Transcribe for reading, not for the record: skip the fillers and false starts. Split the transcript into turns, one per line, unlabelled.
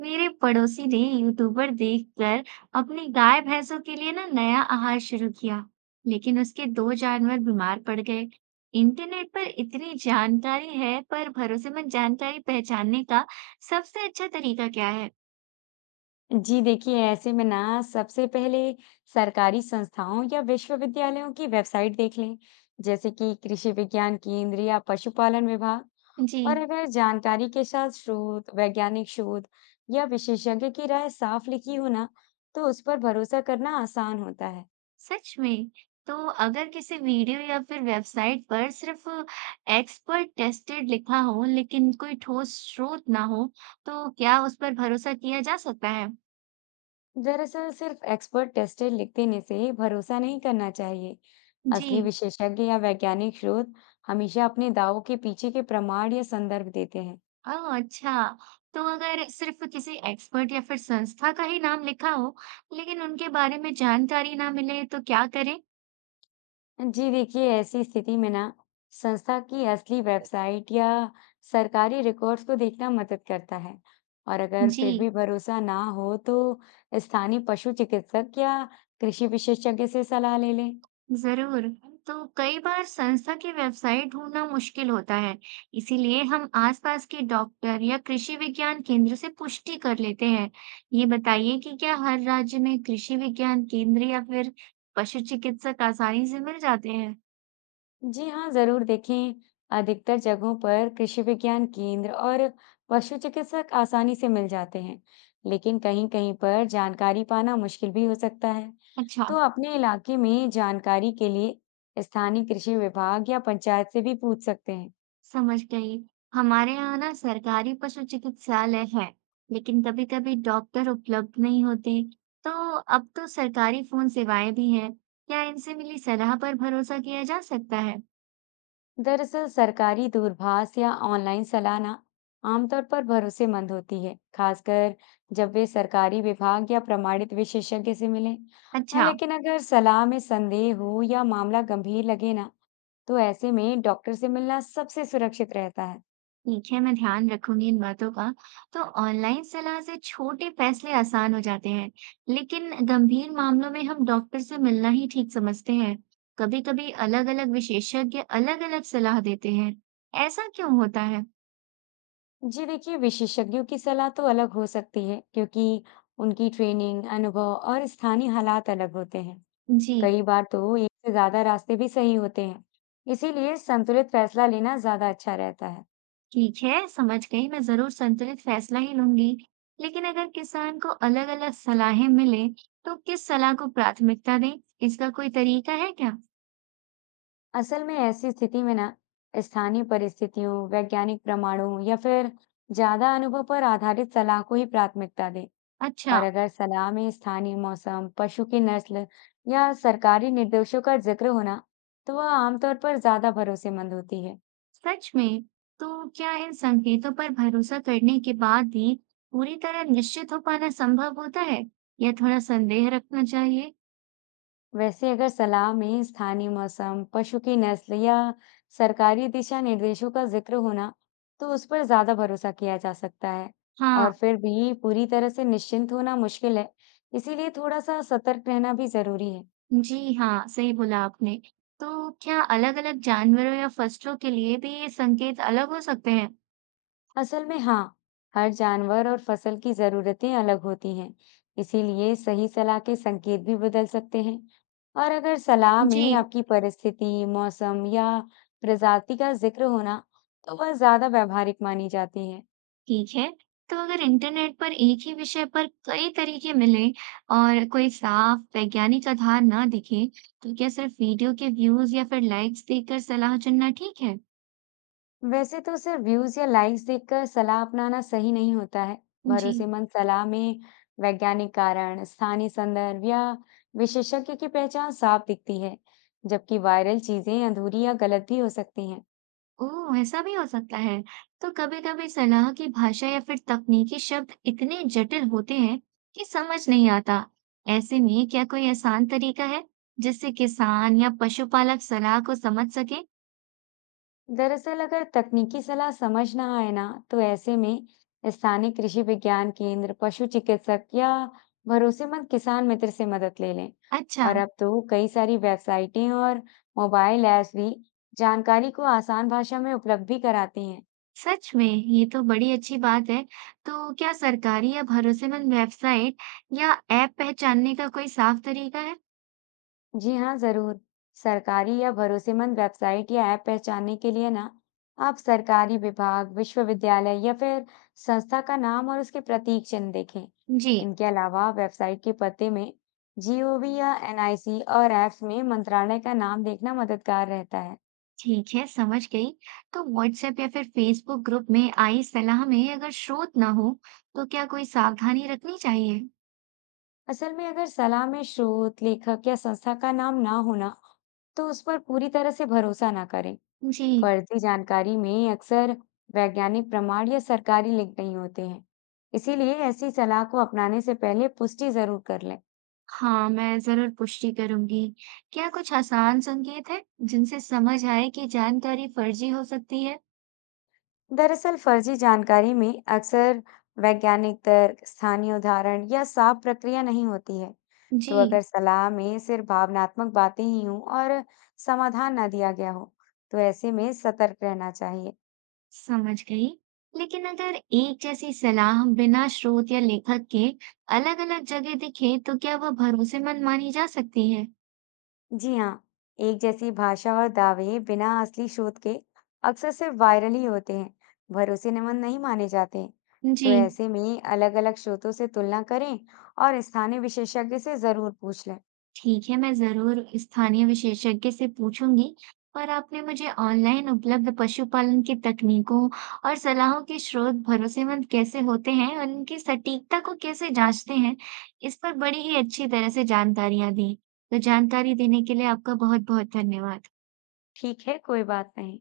मेरे पड़ोसी ने यूट्यूबर देखकर अपनी गाय भैंसों के लिए ना नया आहार शुरू किया, लेकिन उसके दो जानवर बीमार पड़ गए। इंटरनेट पर इतनी जानकारी है, पर भरोसेमंद जानकारी पहचानने का सबसे अच्छा तरीका क्या है?
जी देखिए ऐसे में ना सबसे पहले सरकारी संस्थाओं या विश्वविद्यालयों की वेबसाइट देख लें। जैसे कि कृषि विज्ञान केंद्र या पशुपालन विभाग।
जी,
और अगर जानकारी के साथ शोध वैज्ञानिक शोध या विशेषज्ञ की राय साफ लिखी हो ना, तो उस पर भरोसा करना आसान होता है।
सच में। तो अगर किसी वीडियो या फिर वेबसाइट पर सिर्फ एक्सपर्ट टेस्टेड लिखा हो, लेकिन कोई ठोस स्रोत ना हो, तो क्या उस पर भरोसा किया जा सकता है?
दरअसल सिर्फ एक्सपर्ट टेस्टेड लिख देने से भरोसा नहीं करना चाहिए।
जी,
असली विशेषज्ञ या वैज्ञानिक शोध हमेशा अपने दावों के पीछे के प्रमाण या संदर्भ देते हैं।
ओह अच्छा, तो अगर सिर्फ किसी एक्सपर्ट या फिर संस्था का ही नाम लिखा हो, लेकिन उनके बारे में जानकारी ना मिले तो क्या करें?
जी देखिए ऐसी स्थिति में ना, संस्था की असली वेबसाइट या सरकारी रिकॉर्ड्स को देखना मदद करता है। और अगर फिर
जी,
भी भरोसा ना हो तो स्थानीय पशु चिकित्सक या कृषि विशेषज्ञ से सलाह ले लें।
जरूर। तो कई बार संस्था की वेबसाइट ढूंढना मुश्किल होता है, इसीलिए हम आसपास के डॉक्टर या कृषि विज्ञान केंद्र से पुष्टि कर लेते हैं। ये बताइए कि क्या हर राज्य में कृषि विज्ञान केंद्र या फिर पशु चिकित्सक आसानी से मिल जाते हैं?
जी हाँ, ज़रूर देखें। अधिकतर जगहों पर कृषि विज्ञान केंद्र और पशु चिकित्सक आसानी से मिल जाते हैं, लेकिन कहीं-कहीं पर जानकारी पाना मुश्किल भी हो सकता है।
अच्छा,
तो अपने इलाके में जानकारी के लिए स्थानीय कृषि विभाग या पंचायत से भी पूछ सकते हैं।
समझ गई। हमारे यहाँ ना सरकारी पशु चिकित्सालय है, लेकिन कभी-कभी डॉक्टर उपलब्ध नहीं होते। तो अब तो सरकारी फोन सेवाएं भी हैं। क्या इनसे मिली सलाह पर भरोसा किया जा सकता है?
दरअसल सरकारी दूरभाष या ऑनलाइन सलाहना आमतौर पर भरोसेमंद होती है, खासकर जब वे सरकारी विभाग या प्रमाणित विशेषज्ञ से मिलें। हाँ,
अच्छा,
लेकिन अगर सलाह में संदेह हो या मामला गंभीर लगे ना, तो ऐसे में डॉक्टर से मिलना सबसे सुरक्षित रहता है।
ठीक है, मैं ध्यान रखूंगी इन बातों का। तो ऑनलाइन सलाह से छोटे फैसले आसान हो जाते हैं, लेकिन गंभीर मामलों में हम डॉक्टर से मिलना ही ठीक समझते हैं। कभी-कभी अलग-अलग विशेषज्ञ अलग-अलग सलाह देते हैं। ऐसा क्यों होता है?
जी देखिए, विशेषज्ञों की सलाह तो अलग हो सकती है, क्योंकि उनकी ट्रेनिंग, अनुभव और स्थानीय हालात अलग होते हैं।
जी,
कई बार तो एक से ज्यादा रास्ते भी सही होते हैं, इसीलिए संतुलित फैसला लेना ज्यादा अच्छा रहता है।
ठीक है, समझ गई, मैं जरूर संतुलित फैसला ही लूंगी। लेकिन अगर किसान को अलग अलग सलाहें मिले तो किस सलाह को प्राथमिकता दें, इसका कोई तरीका है क्या?
असल में ऐसी स्थिति में ना, स्थानीय परिस्थितियों, वैज्ञानिक प्रमाणों या फिर ज्यादा अनुभव पर आधारित सलाह को ही प्राथमिकता दें।
अच्छा,
और अगर सलाह में स्थानीय मौसम, पशु की नस्ल या सरकारी निर्देशों का जिक्र होना, तो वह आमतौर पर ज्यादा भरोसेमंद होती है।
सच में। तो क्या इन संकेतों पर भरोसा करने के बाद भी पूरी तरह निश्चित हो पाना संभव होता है, या थोड़ा संदेह रखना चाहिए?
वैसे अगर सलाह में स्थानीय मौसम, पशु की नस्ल या सरकारी दिशा निर्देशों का जिक्र होना, तो उस पर ज्यादा भरोसा किया जा सकता है।
हाँ,
और फिर भी पूरी तरह से निश्चिंत होना मुश्किल है, इसीलिए थोड़ा सा सतर्क रहना भी जरूरी है।
जी हाँ, सही बोला आपने। तो क्या अलग अलग जानवरों या फसलों के लिए भी ये संकेत अलग हो सकते हैं?
असल में हाँ, हर जानवर और फसल की जरूरतें अलग होती हैं, इसीलिए सही सलाह के संकेत भी बदल सकते हैं। और अगर सलाह
जी,
में आपकी परिस्थिति, मौसम या प्रजाति का जिक्र होना, तो वह ज्यादा व्यावहारिक मानी जाती है।
ठीक है। तो अगर इंटरनेट पर एक ही विषय पर कई तरीके मिलें और कोई साफ वैज्ञानिक आधार ना दिखे, तो क्या सिर्फ वीडियो के व्यूज या फिर लाइक्स देखकर सलाह चुनना ठीक है?
वैसे तो सिर्फ व्यूज या लाइक्स देखकर सलाह अपनाना सही नहीं होता है।
जी,
भरोसेमंद सलाह में वैज्ञानिक कारण, स्थानीय संदर्भ या विशेषज्ञ की पहचान साफ दिखती है, जबकि वायरल चीजें अधूरी या गलत भी हो सकती हैं।
ओह, ऐसा भी हो सकता है। तो कभी-कभी सलाह की भाषा या फिर तकनीकी शब्द इतने जटिल होते हैं कि समझ नहीं आता। ऐसे में क्या कोई आसान तरीका है जिससे किसान या पशुपालक सलाह को समझ सके?
दरअसल अगर तकनीकी सलाह समझ ना आए ना, तो ऐसे में स्थानीय कृषि विज्ञान केंद्र, पशु चिकित्सक या भरोसेमंद किसान मित्र से मदद ले लें।
अच्छा।
और अब तो कई सारी वेबसाइटें और मोबाइल ऐप्स भी जानकारी को आसान भाषा में उपलब्ध भी कराती हैं।
सच में! ये तो बड़ी अच्छी बात है। तो क्या सरकारी या भरोसेमंद वेबसाइट या ऐप पहचानने का कोई साफ तरीका है?
जी हाँ, ज़रूर। सरकारी या भरोसेमंद वेबसाइट या ऐप पहचानने के लिए ना, आप सरकारी विभाग, विश्वविद्यालय या फिर संस्था का नाम और उसके प्रतीक चिह्न देखें।
जी,
इनके अलावा वेबसाइट के पते में जीओवी या एनआईसी और ऐप्स में मंत्रालय का नाम देखना मददगार रहता है।
ठीक है, समझ गई। तो व्हाट्सएप या फिर फेसबुक ग्रुप में आई सलाह में अगर स्रोत ना हो, तो क्या कोई सावधानी रखनी चाहिए?
असल में अगर सलाह में स्रोत, लेखक या संस्था का नाम ना हो ना, तो उस पर पूरी तरह से भरोसा ना करें।
जी,
फर्जी जानकारी में अक्सर वैज्ञानिक प्रमाण या सरकारी लिंक नहीं होते हैं, इसीलिए ऐसी सलाह को अपनाने से पहले पुष्टि जरूर कर लें।
हाँ, मैं ज़रूर पुष्टि करूंगी। क्या कुछ आसान संकेत है, जिनसे समझ आए कि जानकारी फर्जी हो सकती है?
दरअसल फर्जी जानकारी में अक्सर वैज्ञानिक तर्क, स्थानीय उदाहरण या साफ प्रक्रिया नहीं होती है। तो
जी।
अगर सलाह में सिर्फ भावनात्मक बातें ही हों और समाधान ना दिया गया हो, तो ऐसे में सतर्क रहना चाहिए।
समझ गई। लेकिन अगर एक जैसी सलाह बिना स्रोत या लेखक के अलग अलग जगह दिखे तो क्या वह भरोसेमंद मानी जा सकती है?
जी हाँ, एक जैसी भाषा और दावे बिना असली शोध के अक्सर सिर्फ वायरल ही होते हैं, भरोसेमंद नहीं माने जाते।
जी,
तो ऐसे में अलग-अलग स्रोतों से तुलना करें और स्थानीय विशेषज्ञ से जरूर पूछ लें।
ठीक है, मैं जरूर स्थानीय विशेषज्ञ से पूछूंगी। पर आपने मुझे ऑनलाइन उपलब्ध पशुपालन की तकनीकों और सलाहों के स्रोत भरोसेमंद कैसे होते हैं और उनकी सटीकता को कैसे जांचते हैं, इस पर बड़ी ही अच्छी तरह से जानकारियां दी। तो जानकारी देने के लिए आपका बहुत बहुत धन्यवाद।
ठीक है, कोई बात नहीं।